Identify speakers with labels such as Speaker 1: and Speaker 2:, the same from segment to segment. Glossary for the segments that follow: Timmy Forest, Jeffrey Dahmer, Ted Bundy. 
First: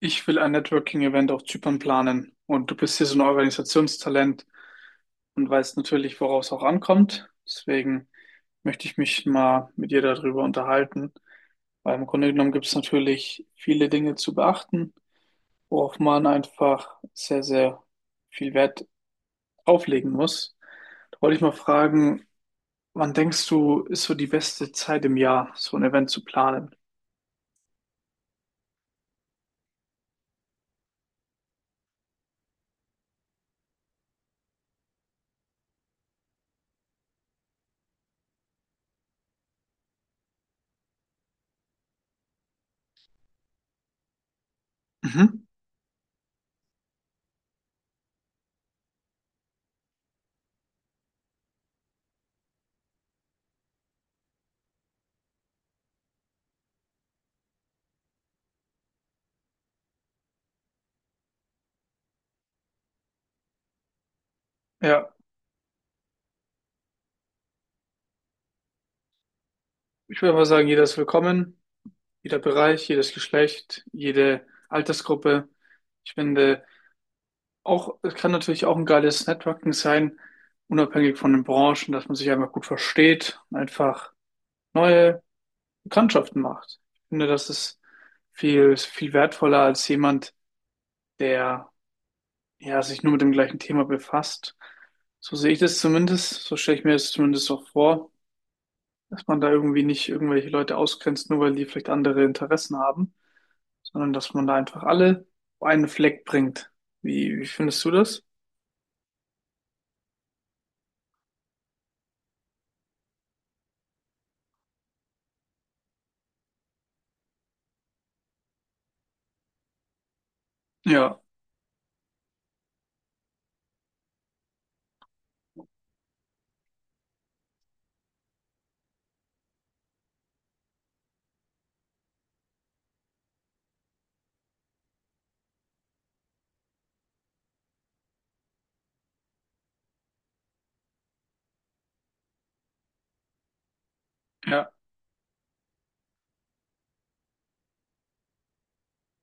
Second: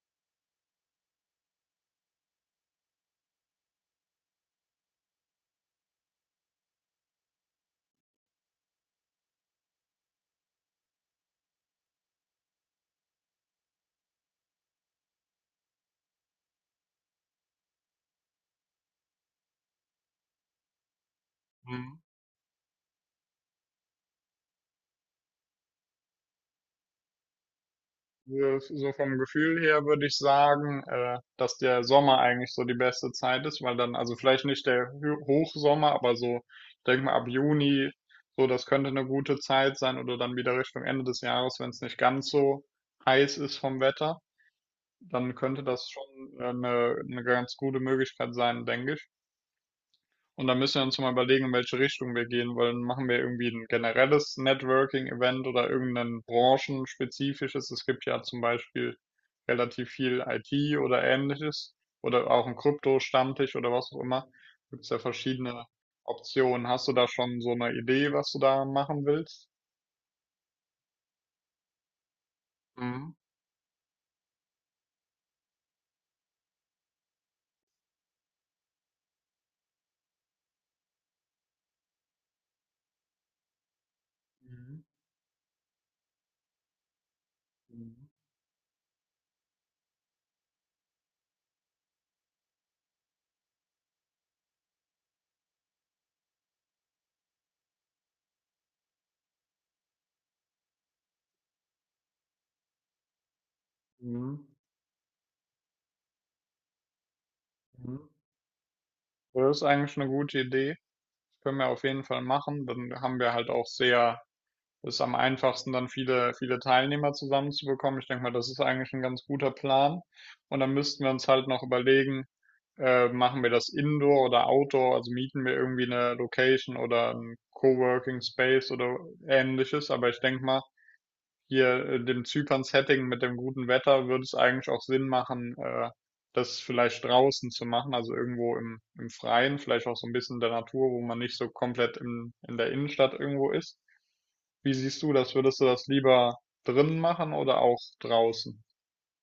Speaker 1: Ich will ein Networking-Event auf Zypern planen und du bist hier so ein Organisationstalent und weißt natürlich, worauf es auch ankommt. Deswegen möchte ich mich mal mit dir darüber unterhalten, weil im Grunde genommen gibt es natürlich viele Dinge zu beachten, worauf man einfach sehr, sehr viel Wert auflegen muss. Da wollte ich mal
Speaker 2: Mhm.
Speaker 1: fragen, wann denkst du, ist so die beste Zeit im Jahr, so ein Event zu planen?
Speaker 2: So vom Gefühl her würde ich sagen, dass der Sommer eigentlich so die beste Zeit ist, weil dann, also vielleicht nicht der Hochsommer, aber so, ich denke mal ab Juni, so das könnte eine gute Zeit sein oder dann wieder Richtung Ende des Jahres, wenn es nicht ganz so heiß ist vom Wetter, dann
Speaker 1: Mhm.
Speaker 2: könnte das schon eine ganz gute Möglichkeit sein, denke ich. Und dann müssen wir uns mal überlegen, in welche Richtung wir gehen wollen. Machen wir irgendwie ein generelles Networking-Event oder irgendein branchenspezifisches? Es gibt ja zum Beispiel relativ viel IT oder ähnliches oder auch ein Krypto-Stammtisch oder was auch immer. Gibt es ja
Speaker 1: Ja,
Speaker 2: verschiedene Optionen. Hast du da schon so eine Idee, was du da machen willst?
Speaker 1: ich würde mal sagen, jeder ist willkommen. Jeder Bereich, jedes
Speaker 2: Mhm.
Speaker 1: Geschlecht, jede Altersgruppe. Ich finde auch, es kann natürlich auch ein geiles Networking sein, unabhängig von den Branchen, dass man sich einfach gut versteht und einfach
Speaker 2: Mhm.
Speaker 1: neue Bekanntschaften macht. Ich finde, das ist
Speaker 2: Mhm.
Speaker 1: viel, viel wertvoller als jemand, der ja sich nur mit dem gleichen Thema befasst. So sehe ich das zumindest, so stelle ich mir das zumindest auch vor, dass man da irgendwie nicht irgendwelche Leute ausgrenzt, nur weil die vielleicht andere Interessen haben, sondern dass
Speaker 2: Mhm.
Speaker 1: man da einfach alle auf einen Fleck bringt. Wie, wie findest du
Speaker 2: Mhm.
Speaker 1: das?
Speaker 2: Das ist eigentlich eine gute Idee. Können wir auf jeden Fall machen. Dann haben wir halt auch sehr ist am einfachsten, dann viele Teilnehmer zusammenzubekommen. Ich denke mal, das ist eigentlich ein ganz guter Plan. Und dann müssten wir
Speaker 1: Ja,
Speaker 2: uns halt noch überlegen, machen wir das Indoor oder Outdoor, also mieten wir irgendwie eine Location oder ein Coworking Space oder ähnliches. Aber ich denke mal, hier dem Zypern-Setting mit dem guten Wetter würde es eigentlich auch Sinn machen, das vielleicht draußen zu machen, also irgendwo im Freien, vielleicht auch so ein bisschen in der Natur, wo man nicht so komplett in der Innenstadt irgendwo ist.
Speaker 1: ja.
Speaker 2: Wie siehst du das? Würdest du das lieber drinnen machen oder auch draußen?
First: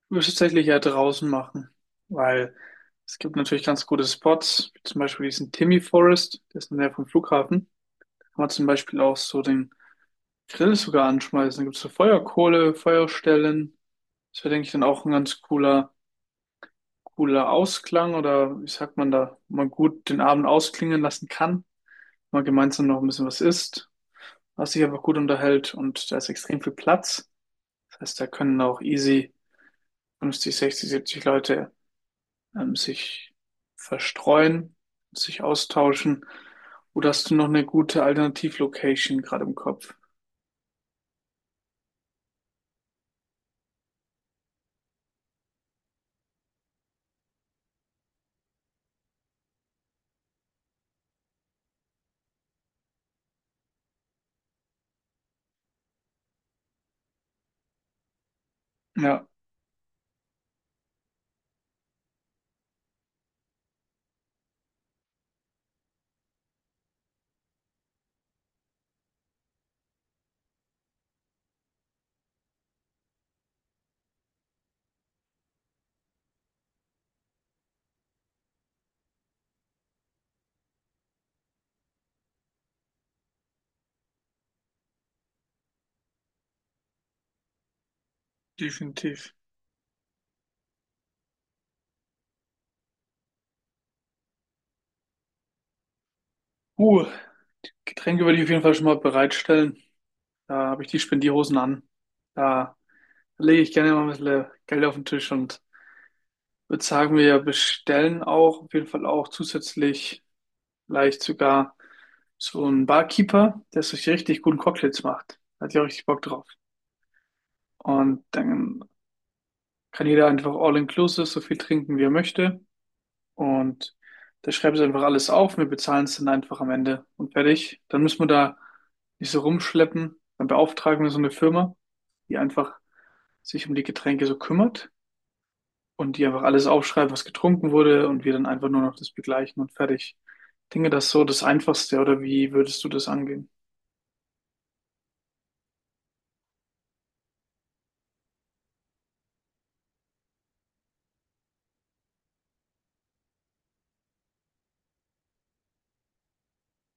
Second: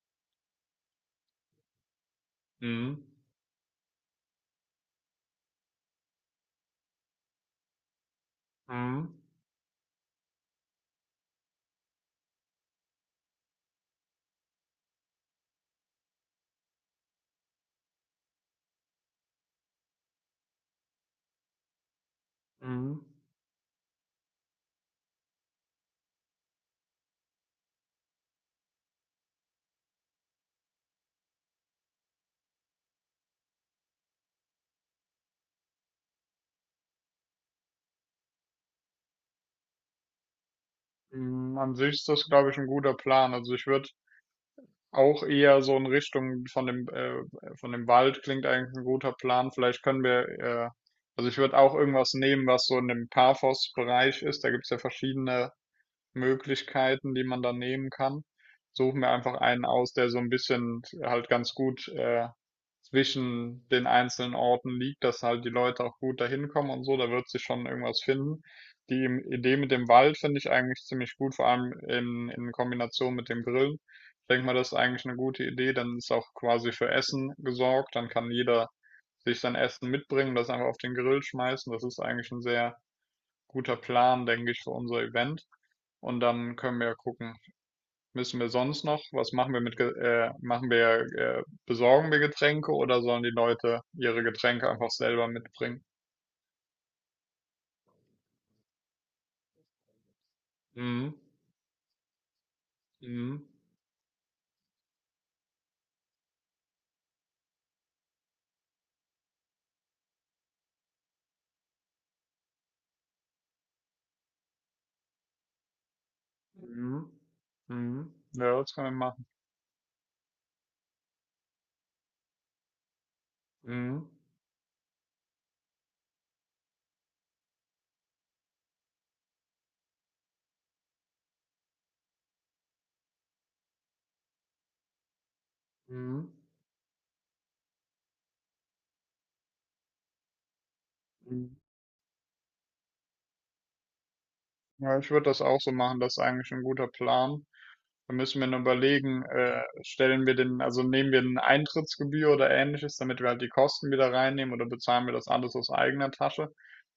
Speaker 1: Ich würde es tatsächlich ja draußen machen, weil
Speaker 2: Mhm.
Speaker 1: es gibt natürlich ganz gute Spots, wie zum Beispiel diesen Timmy Forest, der ist in der Nähe vom Flughafen. Kann man zum Beispiel
Speaker 2: Mhm.
Speaker 1: auch so den Grill sogar anschmeißen. Da gibt es so Feuerkohle, Feuerstellen. Das wäre, denke ich, dann auch ein ganz cooler, cooler Ausklang, oder wie sagt man da, wo man gut den Abend ausklingen lassen kann, wenn man gemeinsam noch
Speaker 2: Mhm.
Speaker 1: ein bisschen was isst, was sich einfach gut unterhält und da ist extrem viel Platz. Das heißt, da können auch easy 50, 60, 70 Leute sich verstreuen, sich austauschen. Oder hast du noch eine gute Alternativlocation gerade im Kopf?
Speaker 2: Mhm. An sich ist das, glaube ich, ein guter Plan. Also ich würde auch eher so in Richtung von von dem Wald klingt eigentlich ein guter Plan. Vielleicht können wir, also ich würde auch irgendwas nehmen, was so in dem Paphos-Bereich ist. Da gibt es ja verschiedene Möglichkeiten, die man dann nehmen kann. Suche mir
Speaker 1: Ja,
Speaker 2: einfach einen aus, der so ein bisschen halt ganz gut zwischen den einzelnen Orten liegt, dass halt die Leute auch gut dahin kommen und so. Da wird sich schon irgendwas finden. Die im Idee mit dem Wald finde ich eigentlich ziemlich gut, vor allem in Kombination mit dem Grillen. Ich denke mal, das ist eigentlich eine gute Idee. Dann ist auch quasi für Essen gesorgt. Dann kann jeder sich sein Essen mitbringen, das einfach auf den Grill schmeißen. Das ist eigentlich ein sehr guter Plan, denke ich, für unser Event. Und dann können wir ja gucken, müssen wir sonst noch,
Speaker 1: definitiv.
Speaker 2: was machen wir mit, besorgen wir Getränke oder sollen die Leute ihre Getränke einfach selber mitbringen?
Speaker 1: Uh, Getränke würde ich auf jeden Fall schon mal bereitstellen. Da habe ich die
Speaker 2: Mhm.
Speaker 1: Spendierhosen an. Da
Speaker 2: Mhm.
Speaker 1: lege ich gerne mal ein bisschen Geld auf den Tisch und würde sagen, wir bestellen auch auf jeden Fall auch zusätzlich. Vielleicht sogar so ein Barkeeper, der sich richtig guten Cocktails macht. Hat ja richtig Bock drauf.
Speaker 2: Mhm. Mhm.
Speaker 1: Und
Speaker 2: Ja, das
Speaker 1: dann
Speaker 2: können wir machen.
Speaker 1: kann jeder einfach all-inclusive so viel trinken, wie er möchte. Und
Speaker 2: Mhm.
Speaker 1: da schreiben sie einfach alles auf. Wir bezahlen es dann einfach am Ende und fertig. Dann müssen wir da nicht so rumschleppen. Dann beauftragen wir so eine Firma, die einfach sich um die Getränke so kümmert und die
Speaker 2: Mhm.
Speaker 1: einfach alles aufschreibt, was getrunken wurde und wir dann einfach nur noch das begleichen und fertig. Ich denke, das ist so das
Speaker 2: Mhm.
Speaker 1: Einfachste, oder wie würdest du das angehen?
Speaker 2: Ja, ich würde das auch so machen, das ist eigentlich ein guter Plan. Da müssen wir noch überlegen, stellen wir den, also nehmen wir eine Eintrittsgebühr oder ähnliches, damit wir halt die Kosten wieder reinnehmen oder bezahlen wir das alles aus eigener Tasche?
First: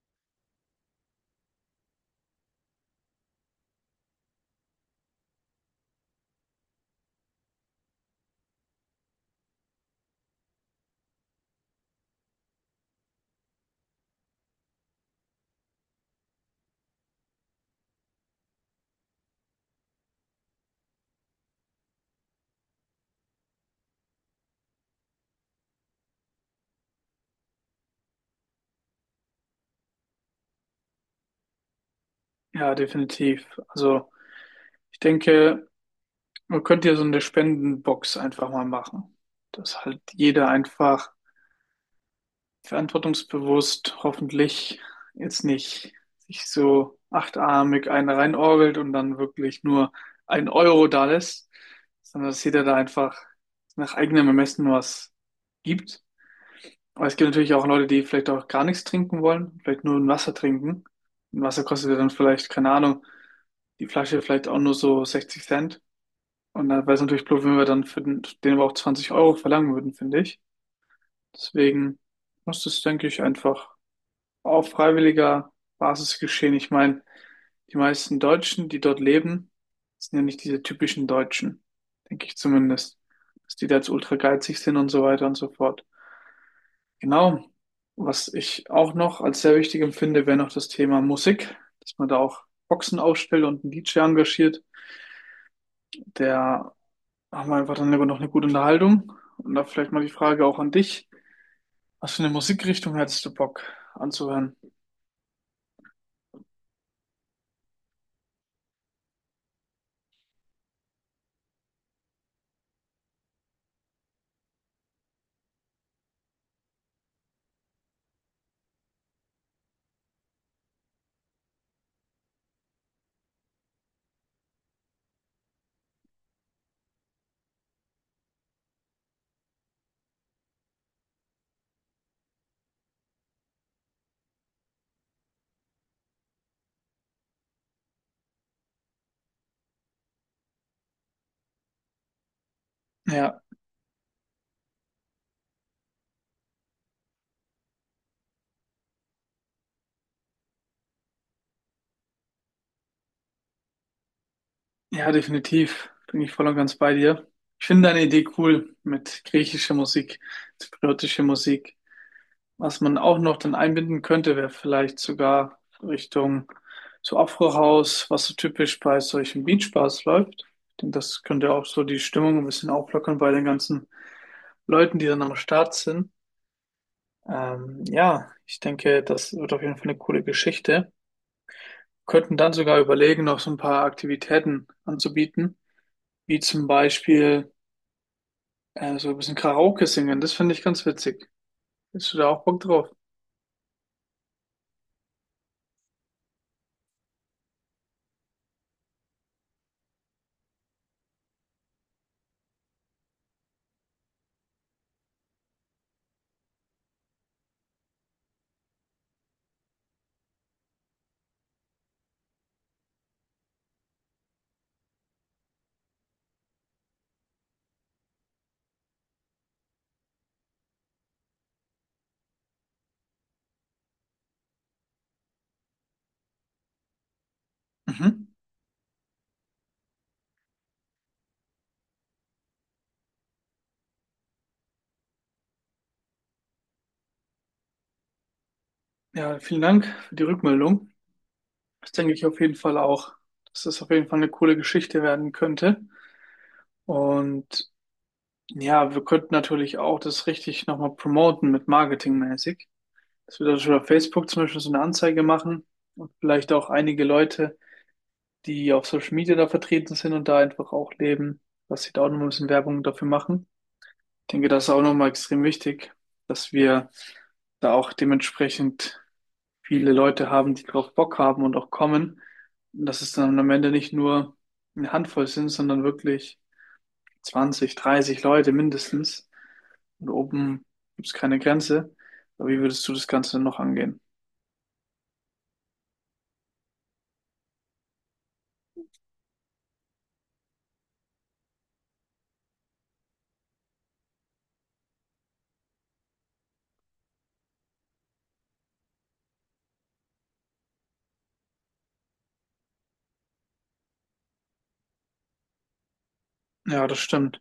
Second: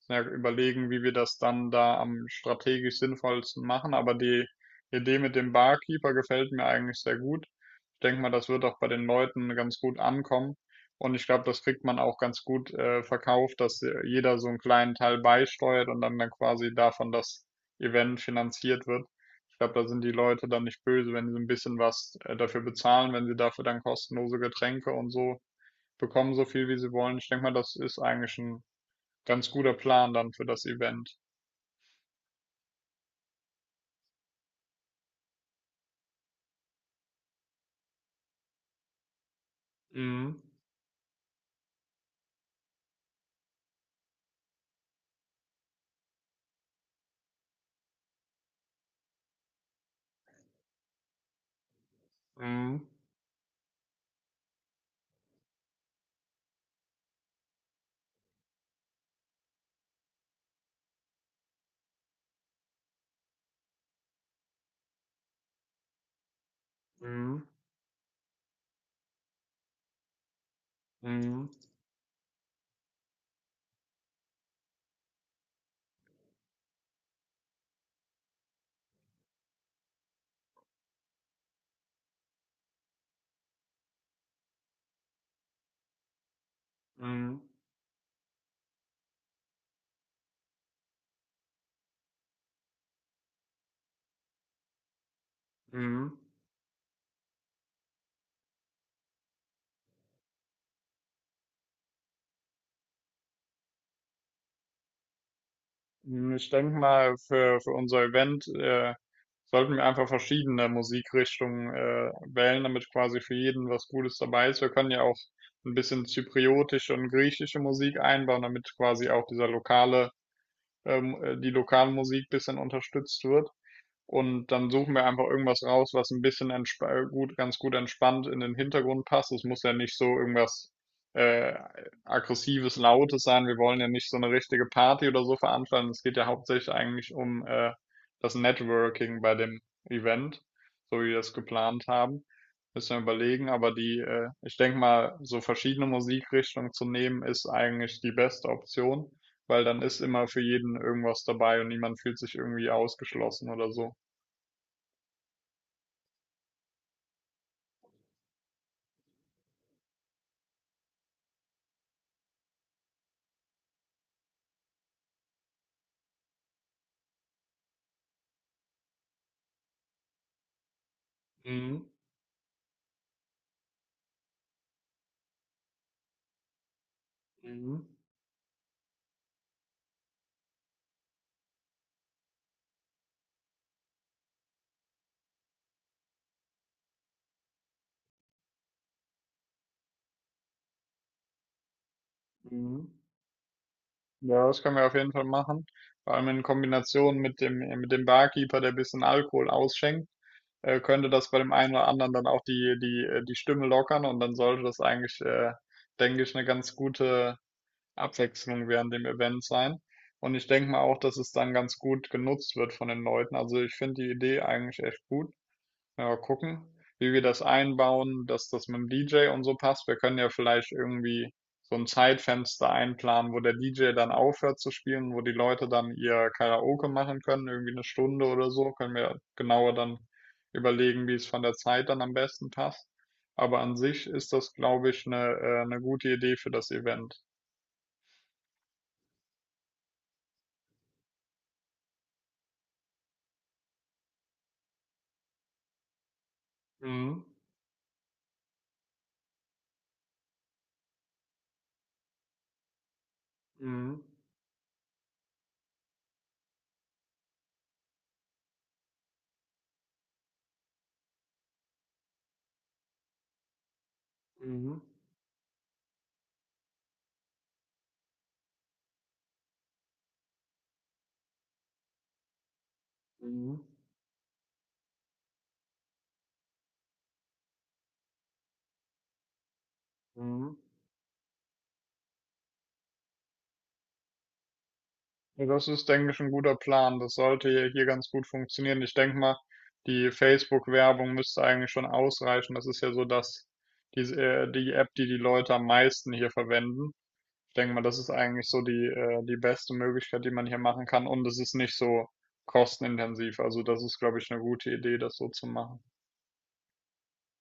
Speaker 2: Ja, überlegen, wie wir das dann da am strategisch sinnvollsten machen. Aber die Idee mit dem Barkeeper gefällt mir eigentlich sehr gut. Ich denke mal, das wird auch bei den Leuten ganz gut ankommen. Und ich glaube, das kriegt man auch ganz gut verkauft, dass jeder so einen kleinen Teil beisteuert und dann quasi davon das Event finanziert wird. Ich glaube, da sind die Leute dann nicht böse, wenn sie ein bisschen was dafür bezahlen, wenn sie dafür dann kostenlose Getränke und so bekommen, so viel wie sie wollen. Ich denke mal, das ist eigentlich ein ganz guter Plan dann für das Event.
Speaker 1: Ja, definitiv. Also ich denke, man könnte ja so eine Spendenbox einfach mal machen, dass halt
Speaker 2: Mhm.
Speaker 1: jeder einfach verantwortungsbewusst hoffentlich jetzt nicht sich so achtarmig eine reinorgelt und dann wirklich nur ein Euro da lässt, sondern dass jeder da
Speaker 2: Mhm.
Speaker 1: einfach nach eigenem Ermessen was gibt. Aber es gibt natürlich auch Leute, die vielleicht auch gar nichts trinken wollen, vielleicht nur ein Wasser trinken. Ein Wasser kostet ja dann vielleicht, keine Ahnung, die Flasche vielleicht auch nur so 60 Cent. Und da wäre es natürlich blöd,
Speaker 2: Mhm.
Speaker 1: wenn wir dann für den, den aber auch 20 € verlangen würden, finde ich.
Speaker 2: Mhm.
Speaker 1: Deswegen muss das, denke ich, einfach auf freiwilliger Basis geschehen. Ich meine, die meisten Deutschen, die dort leben, sind ja nicht diese typischen Deutschen, denke ich zumindest, dass die da jetzt ultra geizig sind und so weiter und so fort.
Speaker 2: Mhm.
Speaker 1: Genau. Was ich auch noch als sehr wichtig empfinde, wäre noch das Thema Musik, dass man da auch Boxen aufstellt und einen DJ engagiert,
Speaker 2: Mhm.
Speaker 1: der. Machen wir einfach dann lieber noch eine gute Unterhaltung. Und da vielleicht mal die Frage auch an dich. Was für eine Musikrichtung hättest du Bock anzuhören?
Speaker 2: Ich denke mal, für unser Event sollten wir einfach verschiedene Musikrichtungen wählen, damit quasi für jeden was Gutes dabei ist. Wir können ja auch ein bisschen zypriotische und griechische Musik einbauen, damit quasi auch dieser lokale, die lokale Musik ein bisschen unterstützt wird. Und dann suchen wir einfach irgendwas raus, was ein bisschen ganz gut entspannt in den Hintergrund passt. Es muss ja nicht so irgendwas äh, aggressives, lautes sein. Wir wollen ja nicht so eine richtige Party oder so veranstalten. Es geht ja hauptsächlich eigentlich um das Networking bei dem Event, so wie wir es geplant haben. Müssen wir
Speaker 1: Ja,
Speaker 2: überlegen, aber ich denke mal, so verschiedene Musikrichtungen zu nehmen, ist eigentlich die beste Option, weil dann ist immer für jeden irgendwas dabei und niemand fühlt sich irgendwie ausgeschlossen oder so.
Speaker 1: ja, definitiv. Bin ich voll und ganz bei dir. Ich finde deine Idee cool mit griechischer Musik, zypriotischer Musik. Was man auch noch dann einbinden könnte, wäre vielleicht sogar Richtung so Afro-House, was so typisch bei solchen Beach-Bars läuft. Ich denke, das könnte auch so
Speaker 2: Mhm.
Speaker 1: die Stimmung ein bisschen auflockern bei den ganzen Leuten, die dann am Start sind.
Speaker 2: Mhm.
Speaker 1: Ja, ich denke, das wird auf jeden Fall eine coole Geschichte. Könnten dann sogar überlegen, noch so ein paar Aktivitäten anzubieten, wie zum Beispiel so ein bisschen Karaoke singen. Das finde ich ganz witzig. Bist du da auch Bock
Speaker 2: Mhm.
Speaker 1: drauf?
Speaker 2: Ja, das können wir auf jeden Fall machen. Vor allem in Kombination mit mit dem Barkeeper, der ein bisschen Alkohol ausschenkt, könnte das bei dem einen oder anderen dann auch die Stimme lockern und dann sollte das eigentlich, denke ich, eine ganz gute Abwechslung während dem Event sein. Und ich denke mal auch, dass es dann ganz gut genutzt wird von den Leuten. Also ich finde die Idee eigentlich echt gut. Ja, gucken, wie wir das einbauen, dass das mit dem DJ und so passt. Wir können ja vielleicht irgendwie so ein Zeitfenster einplanen, wo der DJ dann aufhört zu spielen, wo die Leute dann ihr Karaoke machen können, irgendwie eine
Speaker 1: Mhm.
Speaker 2: Stunde oder so. Können wir genauer dann überlegen, wie es von der Zeit dann am besten passt. Aber an sich ist das, glaube ich, eine gute Idee für das Event.
Speaker 1: Ja, vielen Dank für die Rückmeldung. Das denke ich auf jeden Fall auch, dass das auf jeden Fall eine coole Geschichte werden könnte.
Speaker 2: Mhm.
Speaker 1: Und ja, wir könnten natürlich auch das richtig nochmal promoten mit marketingmäßig. Dass wir da schon auf
Speaker 2: Mhm.
Speaker 1: Facebook zum Beispiel so eine Anzeige machen und vielleicht auch einige Leute, die auf Social Media da vertreten sind und da einfach auch leben, dass sie da auch noch mal ein bisschen Werbung dafür machen. Ich denke, das ist
Speaker 2: Mhm.
Speaker 1: auch nochmal extrem wichtig, dass wir da auch dementsprechend viele Leute haben, die drauf Bock haben und auch kommen. Und dass es dann am
Speaker 2: Mhm.
Speaker 1: Ende nicht nur eine Handvoll sind, sondern wirklich 20, 30 Leute mindestens. Und
Speaker 2: Mhm.
Speaker 1: oben gibt es keine Grenze. Aber wie würdest du das Ganze noch angehen?
Speaker 2: Das ist, denke ich, ein guter Plan. Das sollte ja hier ganz gut funktionieren. Ich denke mal, die Facebook-Werbung müsste eigentlich schon ausreichen. Das ist ja so, dass die App, die die Leute am meisten hier verwenden. Ich denke mal, das ist eigentlich so die beste Möglichkeit, die man hier machen kann. Und es ist nicht so kostenintensiv. Also das ist, glaube ich, eine gute Idee, das so zu machen.
Speaker 1: Ja, das stimmt.